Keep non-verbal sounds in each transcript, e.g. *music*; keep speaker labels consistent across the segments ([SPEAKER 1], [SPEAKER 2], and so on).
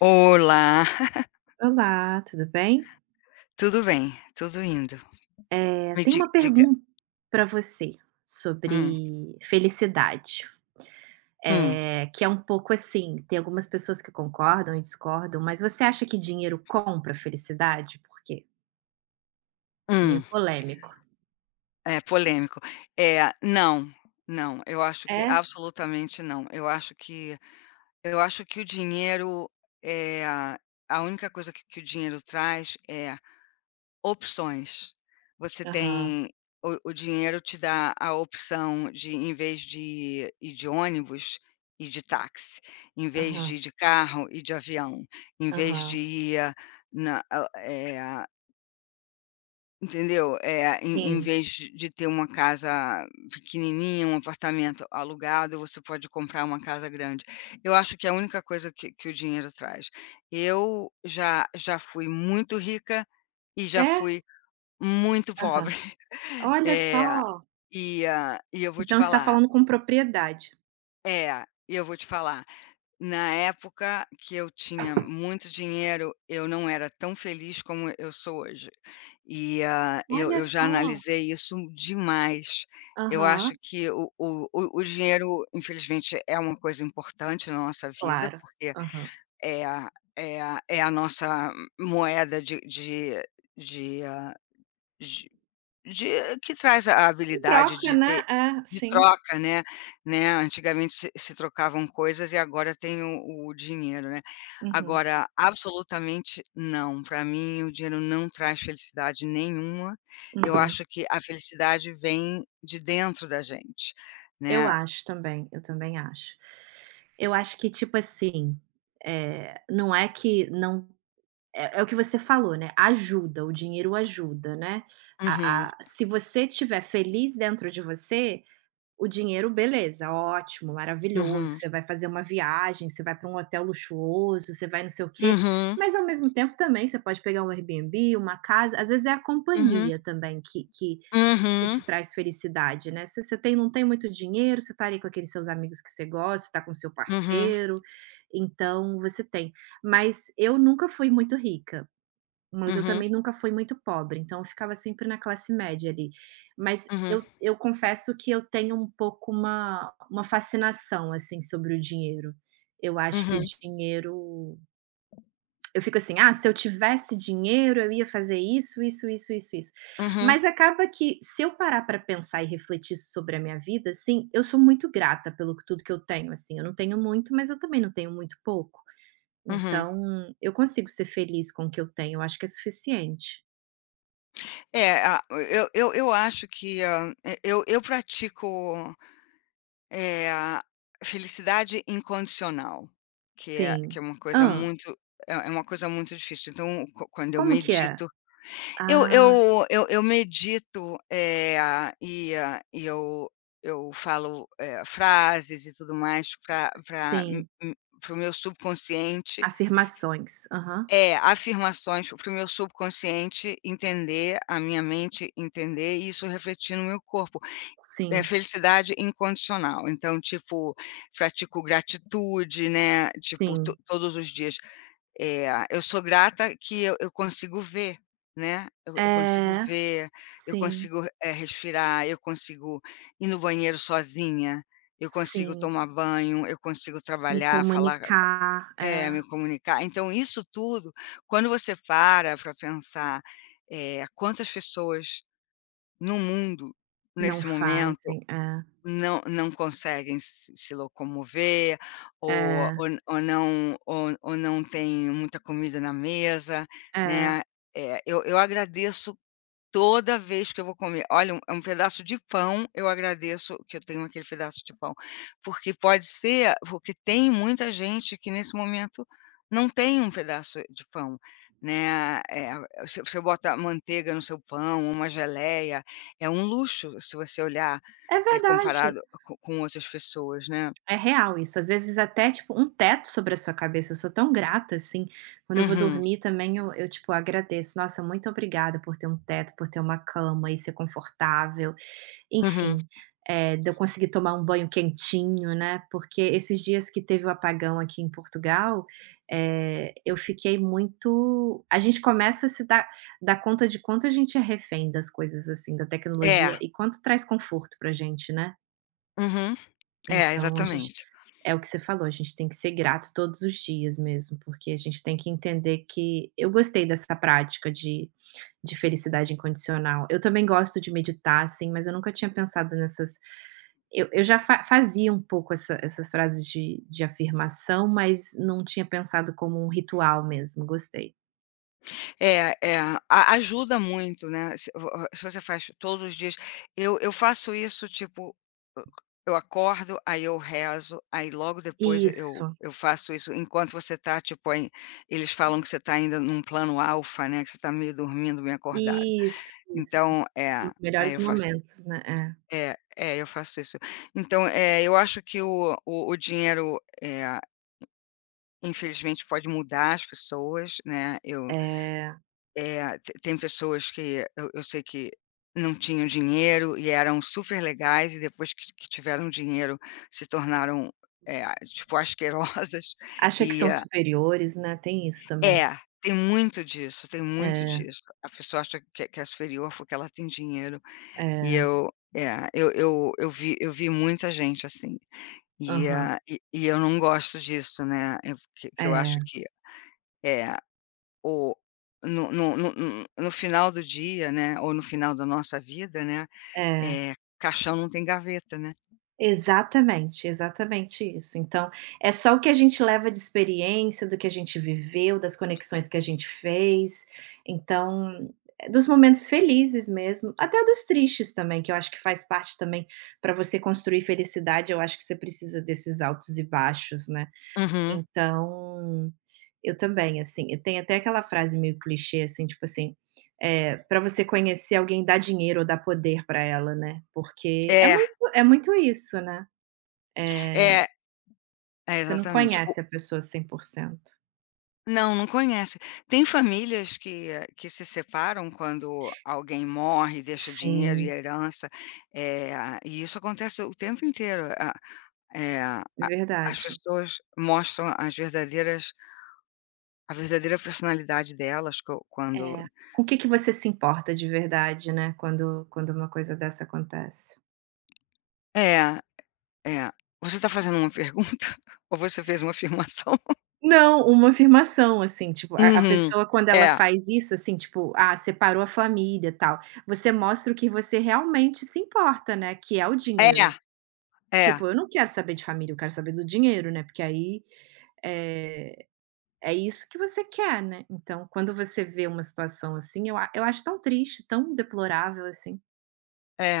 [SPEAKER 1] Olá, *laughs*
[SPEAKER 2] Olá, tudo bem?
[SPEAKER 1] tudo bem, tudo indo. Me
[SPEAKER 2] Tenho
[SPEAKER 1] di
[SPEAKER 2] uma
[SPEAKER 1] diga.
[SPEAKER 2] pergunta para você
[SPEAKER 1] hum,
[SPEAKER 2] sobre felicidade,
[SPEAKER 1] hum,
[SPEAKER 2] que é um pouco assim, tem algumas pessoas que concordam e discordam, mas você acha que dinheiro compra felicidade? Por quê? Meio
[SPEAKER 1] hum,
[SPEAKER 2] polêmico.
[SPEAKER 1] É polêmico. É, não, não, eu acho que
[SPEAKER 2] É?
[SPEAKER 1] absolutamente não. Eu acho que o dinheiro, é a única coisa que o dinheiro traz é opções. Você
[SPEAKER 2] Aham,
[SPEAKER 1] tem O dinheiro te dá a opção de, em vez de ir de ônibus, ir de táxi, em vez de
[SPEAKER 2] aham,
[SPEAKER 1] ir de carro, ir de avião, em vez de
[SPEAKER 2] aham.
[SPEAKER 1] ir eh, na a eh, entendeu? É em
[SPEAKER 2] Sim.
[SPEAKER 1] vez de ter uma casa pequenininha, um apartamento alugado, você pode comprar uma casa grande. Eu acho que é a única coisa que o dinheiro traz. Eu já fui muito rica e já
[SPEAKER 2] É?
[SPEAKER 1] fui muito
[SPEAKER 2] Aham.
[SPEAKER 1] pobre. *laughs*
[SPEAKER 2] Olha
[SPEAKER 1] Eh,
[SPEAKER 2] só!
[SPEAKER 1] e eu vou te
[SPEAKER 2] Então você está
[SPEAKER 1] falar.
[SPEAKER 2] falando com propriedade.
[SPEAKER 1] É, e eu vou te falar, na época que eu tinha muito dinheiro, eu não era tão feliz como eu sou hoje. Eu
[SPEAKER 2] Olha
[SPEAKER 1] eu já
[SPEAKER 2] só!
[SPEAKER 1] analisei isso demais. Eu
[SPEAKER 2] Aham,
[SPEAKER 1] acho que o dinheiro, infelizmente, é uma coisa importante na nossa vida,
[SPEAKER 2] claro.
[SPEAKER 1] porque
[SPEAKER 2] Aham.
[SPEAKER 1] é a é a é a nossa moeda de, ah, de que traz a
[SPEAKER 2] Em
[SPEAKER 1] habilidade
[SPEAKER 2] troca,
[SPEAKER 1] de ter
[SPEAKER 2] né? É,
[SPEAKER 1] de
[SPEAKER 2] sim.
[SPEAKER 1] troca, né. Antigamente se trocavam coisas e agora tem o dinheiro, né.
[SPEAKER 2] Uhum,
[SPEAKER 1] Agora, absolutamente não. Para mim o dinheiro não traz felicidade nenhuma, eu
[SPEAKER 2] uhum.
[SPEAKER 1] acho que a felicidade vem de dentro da gente,
[SPEAKER 2] Eu
[SPEAKER 1] né.
[SPEAKER 2] acho também, eu também acho. Eu acho que, tipo assim, não é que não é o que você falou, né, ajuda, o dinheiro ajuda, né.
[SPEAKER 1] Uhum,
[SPEAKER 2] A Se você estiver feliz dentro de você, o dinheiro, beleza, ótimo, maravilhoso,
[SPEAKER 1] uhum,
[SPEAKER 2] você vai fazer uma viagem, você vai para um hotel luxuoso, você vai não sei o quê,
[SPEAKER 1] uhum,
[SPEAKER 2] mas ao mesmo tempo também você pode pegar um Airbnb, uma casa às vezes é a
[SPEAKER 1] uhum,
[SPEAKER 2] companhia também que
[SPEAKER 1] uhum,
[SPEAKER 2] te traz felicidade, né. Se você tem não tem muito dinheiro, você tá ali com aqueles seus amigos que você gosta, você tá com seu
[SPEAKER 1] uhum,
[SPEAKER 2] parceiro, então você tem. Mas eu nunca fui muito rica, mas eu
[SPEAKER 1] uhum,
[SPEAKER 2] também nunca fui muito pobre, então eu ficava sempre na classe média ali. Mas
[SPEAKER 1] uhum,
[SPEAKER 2] eu confesso que eu tenho um pouco uma fascinação, assim, sobre o dinheiro. Eu
[SPEAKER 1] uhum,
[SPEAKER 2] acho que o
[SPEAKER 1] uhum,
[SPEAKER 2] dinheiro eu fico assim: "Ah, se eu tivesse dinheiro, eu ia fazer isso, isso, isso, isso, isso".
[SPEAKER 1] uhum.
[SPEAKER 2] Mas acaba que se eu parar para pensar e refletir sobre a minha vida, assim, eu sou muito grata pelo que tudo que eu tenho, assim, eu não tenho muito, mas eu também não tenho muito pouco.
[SPEAKER 1] uhum.
[SPEAKER 2] Então, eu consigo ser feliz com o que eu tenho, eu acho que é suficiente.
[SPEAKER 1] É, a eu acho que, eu pratico, a felicidade incondicional, que é
[SPEAKER 2] Sim.
[SPEAKER 1] uma coisa
[SPEAKER 2] Ah,
[SPEAKER 1] muito uma coisa muito difícil. Então, quando eu
[SPEAKER 2] como que é?
[SPEAKER 1] medito, eu
[SPEAKER 2] Ah,
[SPEAKER 1] eu eu eu medito, e a e eu falo, frases e tudo mais pra pra
[SPEAKER 2] sim,
[SPEAKER 1] para o meu subconsciente.
[SPEAKER 2] afirmações. Aham.
[SPEAKER 1] É, afirmações para o meu subconsciente entender, a minha mente entender e isso refletir no meu corpo. É
[SPEAKER 2] Sim,
[SPEAKER 1] felicidade incondicional, então, tipo, pratico gratitude, né, tipo, to
[SPEAKER 2] sim.
[SPEAKER 1] todos os dias. Eu sou grata que eu consigo ver, né, eu consigo
[SPEAKER 2] É,
[SPEAKER 1] ver, eu
[SPEAKER 2] sim,
[SPEAKER 1] consigo, respirar, eu consigo ir no banheiro sozinha, eu consigo
[SPEAKER 2] sim.
[SPEAKER 1] tomar banho, eu consigo
[SPEAKER 2] Me
[SPEAKER 1] trabalhar, falar,
[SPEAKER 2] comunicar, é.
[SPEAKER 1] é, me comunicar. Então isso tudo, quando você para pensar, quantas pessoas no mundo,
[SPEAKER 2] Não
[SPEAKER 1] nesse momento,
[SPEAKER 2] fazem. É,
[SPEAKER 1] não conseguem se locomover ou
[SPEAKER 2] é,
[SPEAKER 1] ou ou não ou ou não tem muita comida na mesa,
[SPEAKER 2] é.
[SPEAKER 1] né. Eu agradeço. Toda vez que eu vou comer, olha, é um pedaço de pão, eu agradeço que eu tenho aquele pedaço de pão, porque pode ser porque tem muita gente que nesse momento não tem um pedaço de pão, né, você bota manteiga no seu pão, uma geleia, é um luxo se você olhar,
[SPEAKER 2] É
[SPEAKER 1] é
[SPEAKER 2] verdade.
[SPEAKER 1] comparado co com outras pessoas, né.
[SPEAKER 2] É real isso, às vezes até, tipo, um teto sobre a sua cabeça, eu sou tão grata, assim, quando eu vou
[SPEAKER 1] Uhum,
[SPEAKER 2] dormir também eu, tipo, agradeço, nossa, muito obrigada por ter um teto, por ter uma cama e ser confortável,
[SPEAKER 1] uhum.
[SPEAKER 2] enfim, de eu conseguir tomar um banho quentinho, né, porque esses dias que teve o apagão aqui em Portugal, eu fiquei muito a gente começa a se dar conta de quanto a gente é refém das coisas, assim, da
[SPEAKER 1] É,
[SPEAKER 2] tecnologia e quanto traz conforto pra gente, né.
[SPEAKER 1] uhum, é,
[SPEAKER 2] Então a gente
[SPEAKER 1] exatamente.
[SPEAKER 2] é o que você falou, a gente tem que ser grato todos os dias mesmo, porque a gente tem que entender que eu gostei dessa prática de felicidade incondicional. Eu também gosto de meditar, assim, mas eu nunca tinha pensado nessas eu já fa fazia um pouco essas frases de afirmação, mas não tinha pensado como um ritual mesmo, gostei.
[SPEAKER 1] É, é, a ajuda muito, né, se se você faz todos os dias. Eu faço isso, tipo, eu eu acordo, aí eu rezo, aí logo depois eu
[SPEAKER 2] Isso,
[SPEAKER 1] eu faço isso enquanto você tá, tipo, aí eles falam que você tá ainda num plano alfa, né, que você tá meio dormindo, meio acordado.
[SPEAKER 2] isso, isso.
[SPEAKER 1] Então,
[SPEAKER 2] São os melhores
[SPEAKER 1] eu faço
[SPEAKER 2] momentos, né,
[SPEAKER 1] é, é, eu faço isso. Então, é, eu acho que o dinheiro, infelizmente pode mudar as pessoas, né, eu
[SPEAKER 2] é. Eh,
[SPEAKER 1] eh, te tem pessoas que eu sei que não tinham dinheiro e eram super legais e depois que tiveram dinheiro se tornaram, tipo asquerosas. *laughs*
[SPEAKER 2] acha que
[SPEAKER 1] e
[SPEAKER 2] são
[SPEAKER 1] a
[SPEAKER 2] superiores, né, tem isso também.
[SPEAKER 1] É, tem muito disso, tem muito
[SPEAKER 2] É,
[SPEAKER 1] disso. A pessoa acha que é superior porque ela tem dinheiro.
[SPEAKER 2] é.
[SPEAKER 1] Eu vi, muita gente assim,
[SPEAKER 2] Aham.
[SPEAKER 1] e eu não gosto disso, né, eu que eu acho
[SPEAKER 2] É,
[SPEAKER 1] que é ou no final do dia, né, ou no final da nossa vida, né,
[SPEAKER 2] é.
[SPEAKER 1] eh, caixão não tem gaveta, né.
[SPEAKER 2] Exatamente, exatamente isso. Então, é só o que a gente leva de experiência, do que a gente viveu, das conexões que a gente fez, então, dos momentos felizes mesmo, até dos tristes também, que eu acho que faz parte também, para você construir felicidade, eu acho que você precisa desses altos e baixos, né.
[SPEAKER 1] Uhum.
[SPEAKER 2] Então, eu também, assim, e tem até aquela frase meio clichê, assim, tipo assim, é para você conhecer alguém, dá dinheiro ou dá poder para ela, né, porque
[SPEAKER 1] É,
[SPEAKER 2] é muito isso, né,
[SPEAKER 1] é, é
[SPEAKER 2] você não
[SPEAKER 1] exatamente. O
[SPEAKER 2] conhece a pessoa 100%.
[SPEAKER 1] Não, não conhece. Tem famílias que que se separam quando alguém morre, deixa dinheiro e
[SPEAKER 2] Sim,
[SPEAKER 1] herança, isso acontece o tempo inteiro. A eh, a As
[SPEAKER 2] verdade.
[SPEAKER 1] pessoas mostram as verdadeira personalidade delas co quando
[SPEAKER 2] É. Com o que que você se importa de verdade, né, quando uma coisa dessa acontece?
[SPEAKER 1] é. É. Você está fazendo uma pergunta? *laughs* Ou você fez uma afirmação?
[SPEAKER 2] Não, uma afirmação, assim, tipo, a
[SPEAKER 1] Uhum.
[SPEAKER 2] pessoa quando ela
[SPEAKER 1] É,
[SPEAKER 2] faz isso, assim, tipo, ah, separou a família, tal, você mostra o que você realmente se importa, né, que é o
[SPEAKER 1] é,
[SPEAKER 2] dinheiro.
[SPEAKER 1] é,
[SPEAKER 2] Tipo, eu não quero saber de família, eu quero saber do dinheiro, né, porque aí, é é isso que você quer, né. Então, quando você vê uma situação assim, eu acho tão triste, tão deplorável, assim.
[SPEAKER 1] é.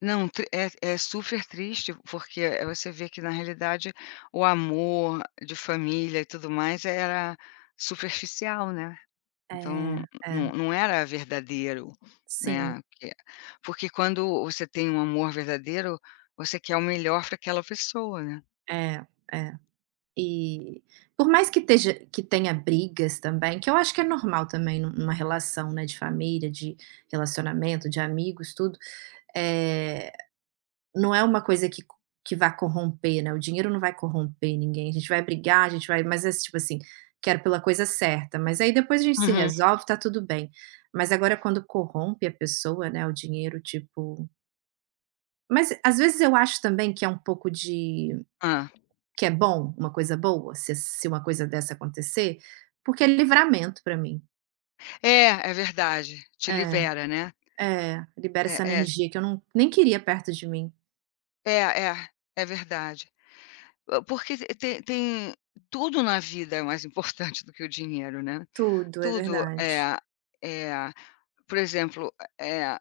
[SPEAKER 1] Não, tri é é super triste, porque, você vê que na realidade o amor de família e tudo mais era superficial, né. Então
[SPEAKER 2] É, é.
[SPEAKER 1] não era verdadeiro,
[SPEAKER 2] Sim,
[SPEAKER 1] né, que porque quando você tem um amor verdadeiro, você quer o melhor para aquela pessoa, né.
[SPEAKER 2] é, é. E por mais que esteja que tenha brigas também, que eu acho que é normal também nu numa relação, né, de família, de relacionamento, de amigos, tudo, é não é uma coisa que vai corromper, né, o dinheiro não vai corromper ninguém, a gente vai brigar, a gente vai mas é tipo assim, quero pela coisa certa, mas aí depois a gente se
[SPEAKER 1] Uhum.
[SPEAKER 2] resolve, tá tudo bem. Mas agora quando corrompe a pessoa, né, o dinheiro, tipo mas às vezes eu acho também que é um pouco de
[SPEAKER 1] Hã.
[SPEAKER 2] que é bom, uma coisa boa, se uma coisa dessa acontecer, porque é livramento pra mim.
[SPEAKER 1] É, é verdade. Te
[SPEAKER 2] É,
[SPEAKER 1] libera, né.
[SPEAKER 2] é, libera
[SPEAKER 1] É
[SPEAKER 2] essa
[SPEAKER 1] é
[SPEAKER 2] energia que eu não nem queria perto de mim.
[SPEAKER 1] É, é verdade. Hã, porque te tem tem tudo na vida é mais *laughs* importante do que o dinheiro, né.
[SPEAKER 2] Tudo, é
[SPEAKER 1] Tudo,
[SPEAKER 2] verdade.
[SPEAKER 1] é, por exemplo, é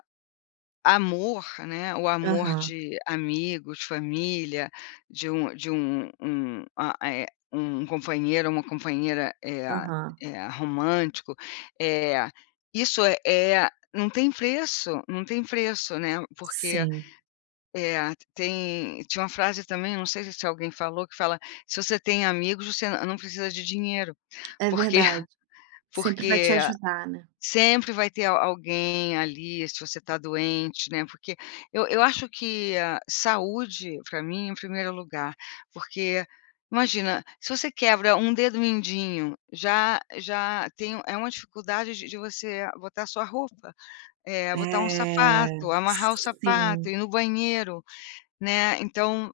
[SPEAKER 1] amor, né, o amor
[SPEAKER 2] Aham,
[SPEAKER 1] de amigos, família, de um um a eh, um companheiro, uma companheira,
[SPEAKER 2] aham.
[SPEAKER 1] é romântico. É, isso não tem preço, não tem preço, né, porque
[SPEAKER 2] Sim,
[SPEAKER 1] é, tem tinha uma frase também, não sei se alguém falou, que fala: "Se você tem amigos, você não precisa de dinheiro",
[SPEAKER 2] é
[SPEAKER 1] porque
[SPEAKER 2] verdade.
[SPEAKER 1] *laughs*
[SPEAKER 2] Sempre vai te
[SPEAKER 1] porque
[SPEAKER 2] ajudar, né.
[SPEAKER 1] sempre vai ter al alguém ali, se você está doente, né, porque eu acho que a saúde, para mim, em primeiro lugar, porque imagina, se você quebra um dedo mindinho, já tem é uma dificuldade de você botar sua roupa, é botar um
[SPEAKER 2] É,
[SPEAKER 1] sapato, amarrar o sapato,
[SPEAKER 2] sim,
[SPEAKER 1] ir no banheiro, né, então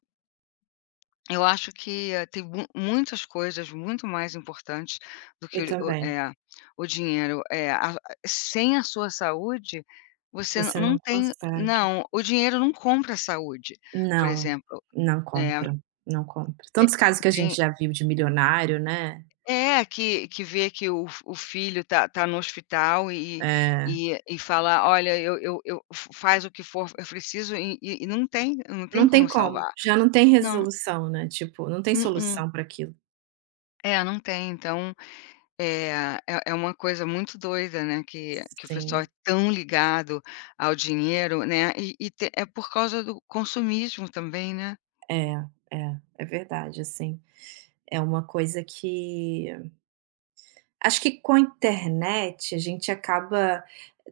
[SPEAKER 1] eu acho que, tem mu muitas coisas muito mais importantes do
[SPEAKER 2] eu
[SPEAKER 1] que
[SPEAKER 2] também.
[SPEAKER 1] o dinheiro. Sem a sua saúde, você
[SPEAKER 2] Você
[SPEAKER 1] não
[SPEAKER 2] não
[SPEAKER 1] tem,
[SPEAKER 2] consegue.
[SPEAKER 1] o dinheiro não compra a saúde. Por
[SPEAKER 2] Não,
[SPEAKER 1] exemplo,
[SPEAKER 2] não
[SPEAKER 1] eh,
[SPEAKER 2] compra, não compra.
[SPEAKER 1] te
[SPEAKER 2] Tantos casos que a gente
[SPEAKER 1] tem
[SPEAKER 2] já viu de milionário, né.
[SPEAKER 1] é, que vê que o o filho tá no hospital e
[SPEAKER 2] É.
[SPEAKER 1] fala: "Olha, eu fa faz o que for, eu preciso", e não tem, não tem
[SPEAKER 2] Não tem
[SPEAKER 1] como
[SPEAKER 2] como,
[SPEAKER 1] salvar.
[SPEAKER 2] já não tem
[SPEAKER 1] Não,
[SPEAKER 2] resolução, né, tipo, não tem
[SPEAKER 1] mm
[SPEAKER 2] solução para aquilo.
[SPEAKER 1] é, não tem. Então é, é uma coisa muito doida, né, que o pessoal é
[SPEAKER 2] Sim,
[SPEAKER 1] tão ligado ao dinheiro, né, e te é por causa do consumismo também, né.
[SPEAKER 2] é, é, é verdade, assim. É uma coisa que acho que com a internet a gente acaba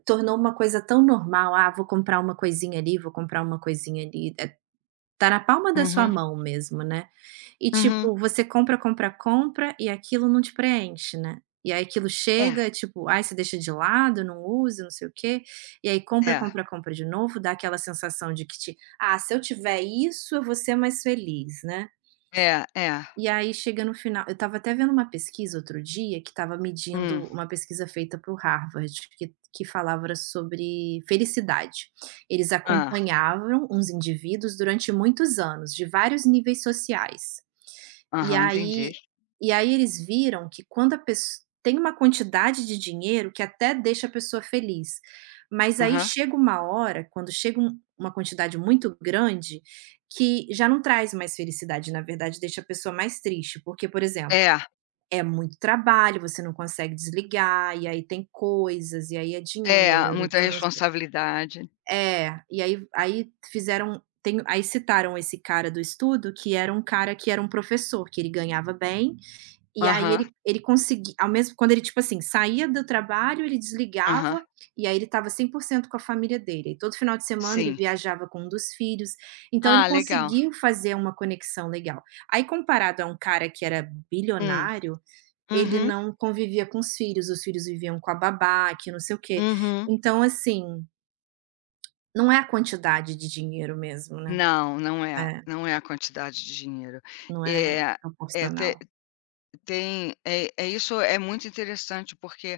[SPEAKER 2] tornou uma coisa tão normal, "Ah, vou comprar uma coisinha ali, vou comprar uma coisinha ali". Tá na palma da sua
[SPEAKER 1] Uhum,
[SPEAKER 2] mão mesmo, né. E
[SPEAKER 1] uhum.
[SPEAKER 2] tipo, você compra, compra, compra e aquilo não te preenche, né. E aí aquilo
[SPEAKER 1] É,
[SPEAKER 2] chega, tipo, ai, você deixa de lado, não usa, não sei o quê, e aí compra,
[SPEAKER 1] é,
[SPEAKER 2] compra, compra de novo, dá aquela sensação de que te: "Ah, se eu tiver isso, eu vou ser mais feliz", né.
[SPEAKER 1] é.
[SPEAKER 2] E aí chega no final eu estava até vendo uma pesquisa outro dia que estava medindo
[SPEAKER 1] Hum.
[SPEAKER 2] uma pesquisa feita para o Harvard que falava sobre felicidade. Eles
[SPEAKER 1] Ah.
[SPEAKER 2] acompanhavam uns indivíduos durante muitos anos, de vários níveis sociais. E
[SPEAKER 1] Aham, entendi.
[SPEAKER 2] aí e aí eles viram que quando a pessoa tem uma quantidade de dinheiro que até deixa a pessoa feliz, mas aí
[SPEAKER 1] Aham.
[SPEAKER 2] chega uma hora, quando chega uma quantidade muito grande, que já não traz mais felicidade, na verdade deixa a pessoa mais triste, porque, por exemplo,
[SPEAKER 1] É,
[SPEAKER 2] é muito trabalho, você não consegue desligar, e aí tem coisas, e aí é
[SPEAKER 1] é,
[SPEAKER 2] dinheiro
[SPEAKER 1] muita
[SPEAKER 2] que eu não sei
[SPEAKER 1] responsabilidade.
[SPEAKER 2] é, e aí fizeram tem aí citaram esse cara do estudo que era um cara que era um professor, que ele ganhava bem, e aí
[SPEAKER 1] Aham,
[SPEAKER 2] ele conseguia ao mesmo quando ele, tipo assim, saía do trabalho, ele
[SPEAKER 1] aham,
[SPEAKER 2] desligava, e aí ele estava 100% com a família dele. Aí todo final de semana ele
[SPEAKER 1] sim.
[SPEAKER 2] viajava com um dos filhos, então ele
[SPEAKER 1] Ah, legal.
[SPEAKER 2] conseguiu fazer uma conexão legal. Aí comparado a um cara que era
[SPEAKER 1] Hum.
[SPEAKER 2] bilionário, ele
[SPEAKER 1] Uhum,
[SPEAKER 2] não convivia com os filhos viviam com a babá, que não sei o quê.
[SPEAKER 1] uhum.
[SPEAKER 2] Então assim, não é a quantidade de dinheiro mesmo, né.
[SPEAKER 1] Não, não é,
[SPEAKER 2] É,
[SPEAKER 1] não é a quantidade de dinheiro.
[SPEAKER 2] não é
[SPEAKER 1] É é te
[SPEAKER 2] proporcional.
[SPEAKER 1] Tem é, é isso é muito interessante, porque,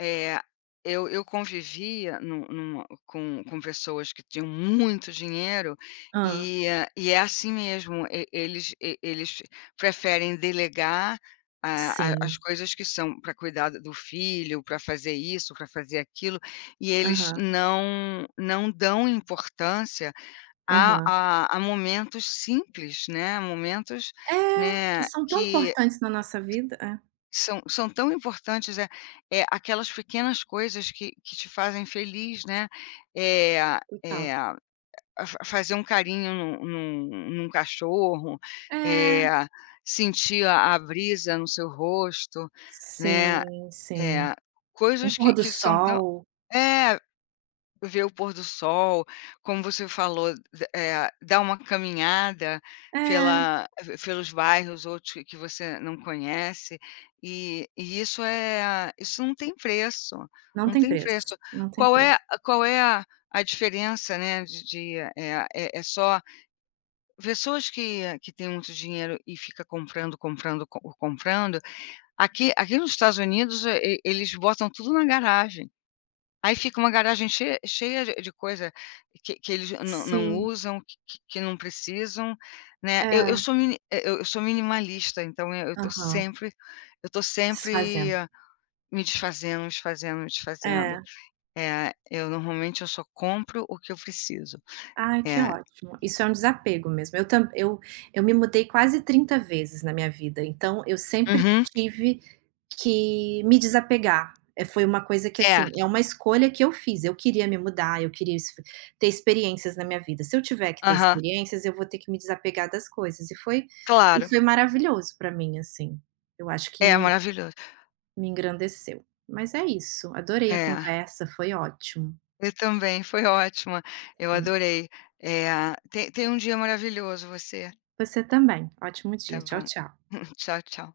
[SPEAKER 1] eh, eu convivia numa com pessoas que tinham muito dinheiro
[SPEAKER 2] Hã.
[SPEAKER 1] e é assim mesmo, e eles preferem delegar a as
[SPEAKER 2] Sim.
[SPEAKER 1] coisas que são para cuidar do filho, para fazer isso, para fazer aquilo, e eles
[SPEAKER 2] Aham,
[SPEAKER 1] não dão importância
[SPEAKER 2] aham.
[SPEAKER 1] a momentos simples, né, momentos,
[SPEAKER 2] É, que
[SPEAKER 1] né,
[SPEAKER 2] são tão
[SPEAKER 1] que
[SPEAKER 2] importantes na nossa vida. É,
[SPEAKER 1] são tão importantes, é é aquelas pequenas coisas que te fazem feliz, né, é eh,
[SPEAKER 2] total.
[SPEAKER 1] a fa fazer um carinho num cachorro,
[SPEAKER 2] É,
[SPEAKER 1] eh, sentir a brisa no seu rosto, né,
[SPEAKER 2] sim, sim.
[SPEAKER 1] eh,
[SPEAKER 2] Um
[SPEAKER 1] coisas
[SPEAKER 2] pôr do
[SPEAKER 1] que são tão
[SPEAKER 2] sol.
[SPEAKER 1] é. Ver o pôr do sol, como você falou, dar uma caminhada
[SPEAKER 2] É,
[SPEAKER 1] pelos bairros, outros que você não conhece, e isso isso não tem preço,
[SPEAKER 2] não
[SPEAKER 1] não
[SPEAKER 2] tem
[SPEAKER 1] tem
[SPEAKER 2] preço,
[SPEAKER 1] preço.
[SPEAKER 2] não tem preço.
[SPEAKER 1] Qual é a diferença, né, de eh, é é é só pessoas que que têm muito dinheiro e fica comprando, comprando, co comprando, aqui nos Estados Unidos, e eles botam tudo na garagem. Aí fica uma garagem cheia de coisa que eles não
[SPEAKER 2] Sim,
[SPEAKER 1] usam, que que não precisam, né. Eu
[SPEAKER 2] é.
[SPEAKER 1] sou eu sou minimalista, então eu estou
[SPEAKER 2] Aham.
[SPEAKER 1] sempre eu tô sempre
[SPEAKER 2] Desfazendo.
[SPEAKER 1] ah, me desfazendo, me desfazendo, me desfazendo.
[SPEAKER 2] É.
[SPEAKER 1] É, eu normalmente eu só compro o que eu preciso.
[SPEAKER 2] Ai, que
[SPEAKER 1] É.
[SPEAKER 2] ótimo. Isso é um desapego mesmo. Eu tam eu me mudei quase 30 vezes na minha vida, então eu sempre
[SPEAKER 1] Uhum.
[SPEAKER 2] tive que me desapegar. Foi uma coisa que,
[SPEAKER 1] É.
[SPEAKER 2] assim, é uma escolha que eu fiz. Eu queria me mudar, eu queria es ter experiências na minha vida. Se eu tiver que ter
[SPEAKER 1] Aham.
[SPEAKER 2] experiências, eu vou ter que me desapegar das coisas. E
[SPEAKER 1] Claro.
[SPEAKER 2] foi maravilhoso para mim, assim. Eu acho que
[SPEAKER 1] É
[SPEAKER 2] me
[SPEAKER 1] maravilhoso.
[SPEAKER 2] me engrandeceu. Mas é isso, adorei a
[SPEAKER 1] É.
[SPEAKER 2] conversa, foi ótimo.
[SPEAKER 1] Eu também, foi ótima. Eu
[SPEAKER 2] Sim.
[SPEAKER 1] adorei. Eh, tem tenha um dia maravilhoso você.
[SPEAKER 2] Você também. Ótimo dia.
[SPEAKER 1] Tá
[SPEAKER 2] Tchau,
[SPEAKER 1] bom.
[SPEAKER 2] tchau.
[SPEAKER 1] *laughs* Tchau, tchau.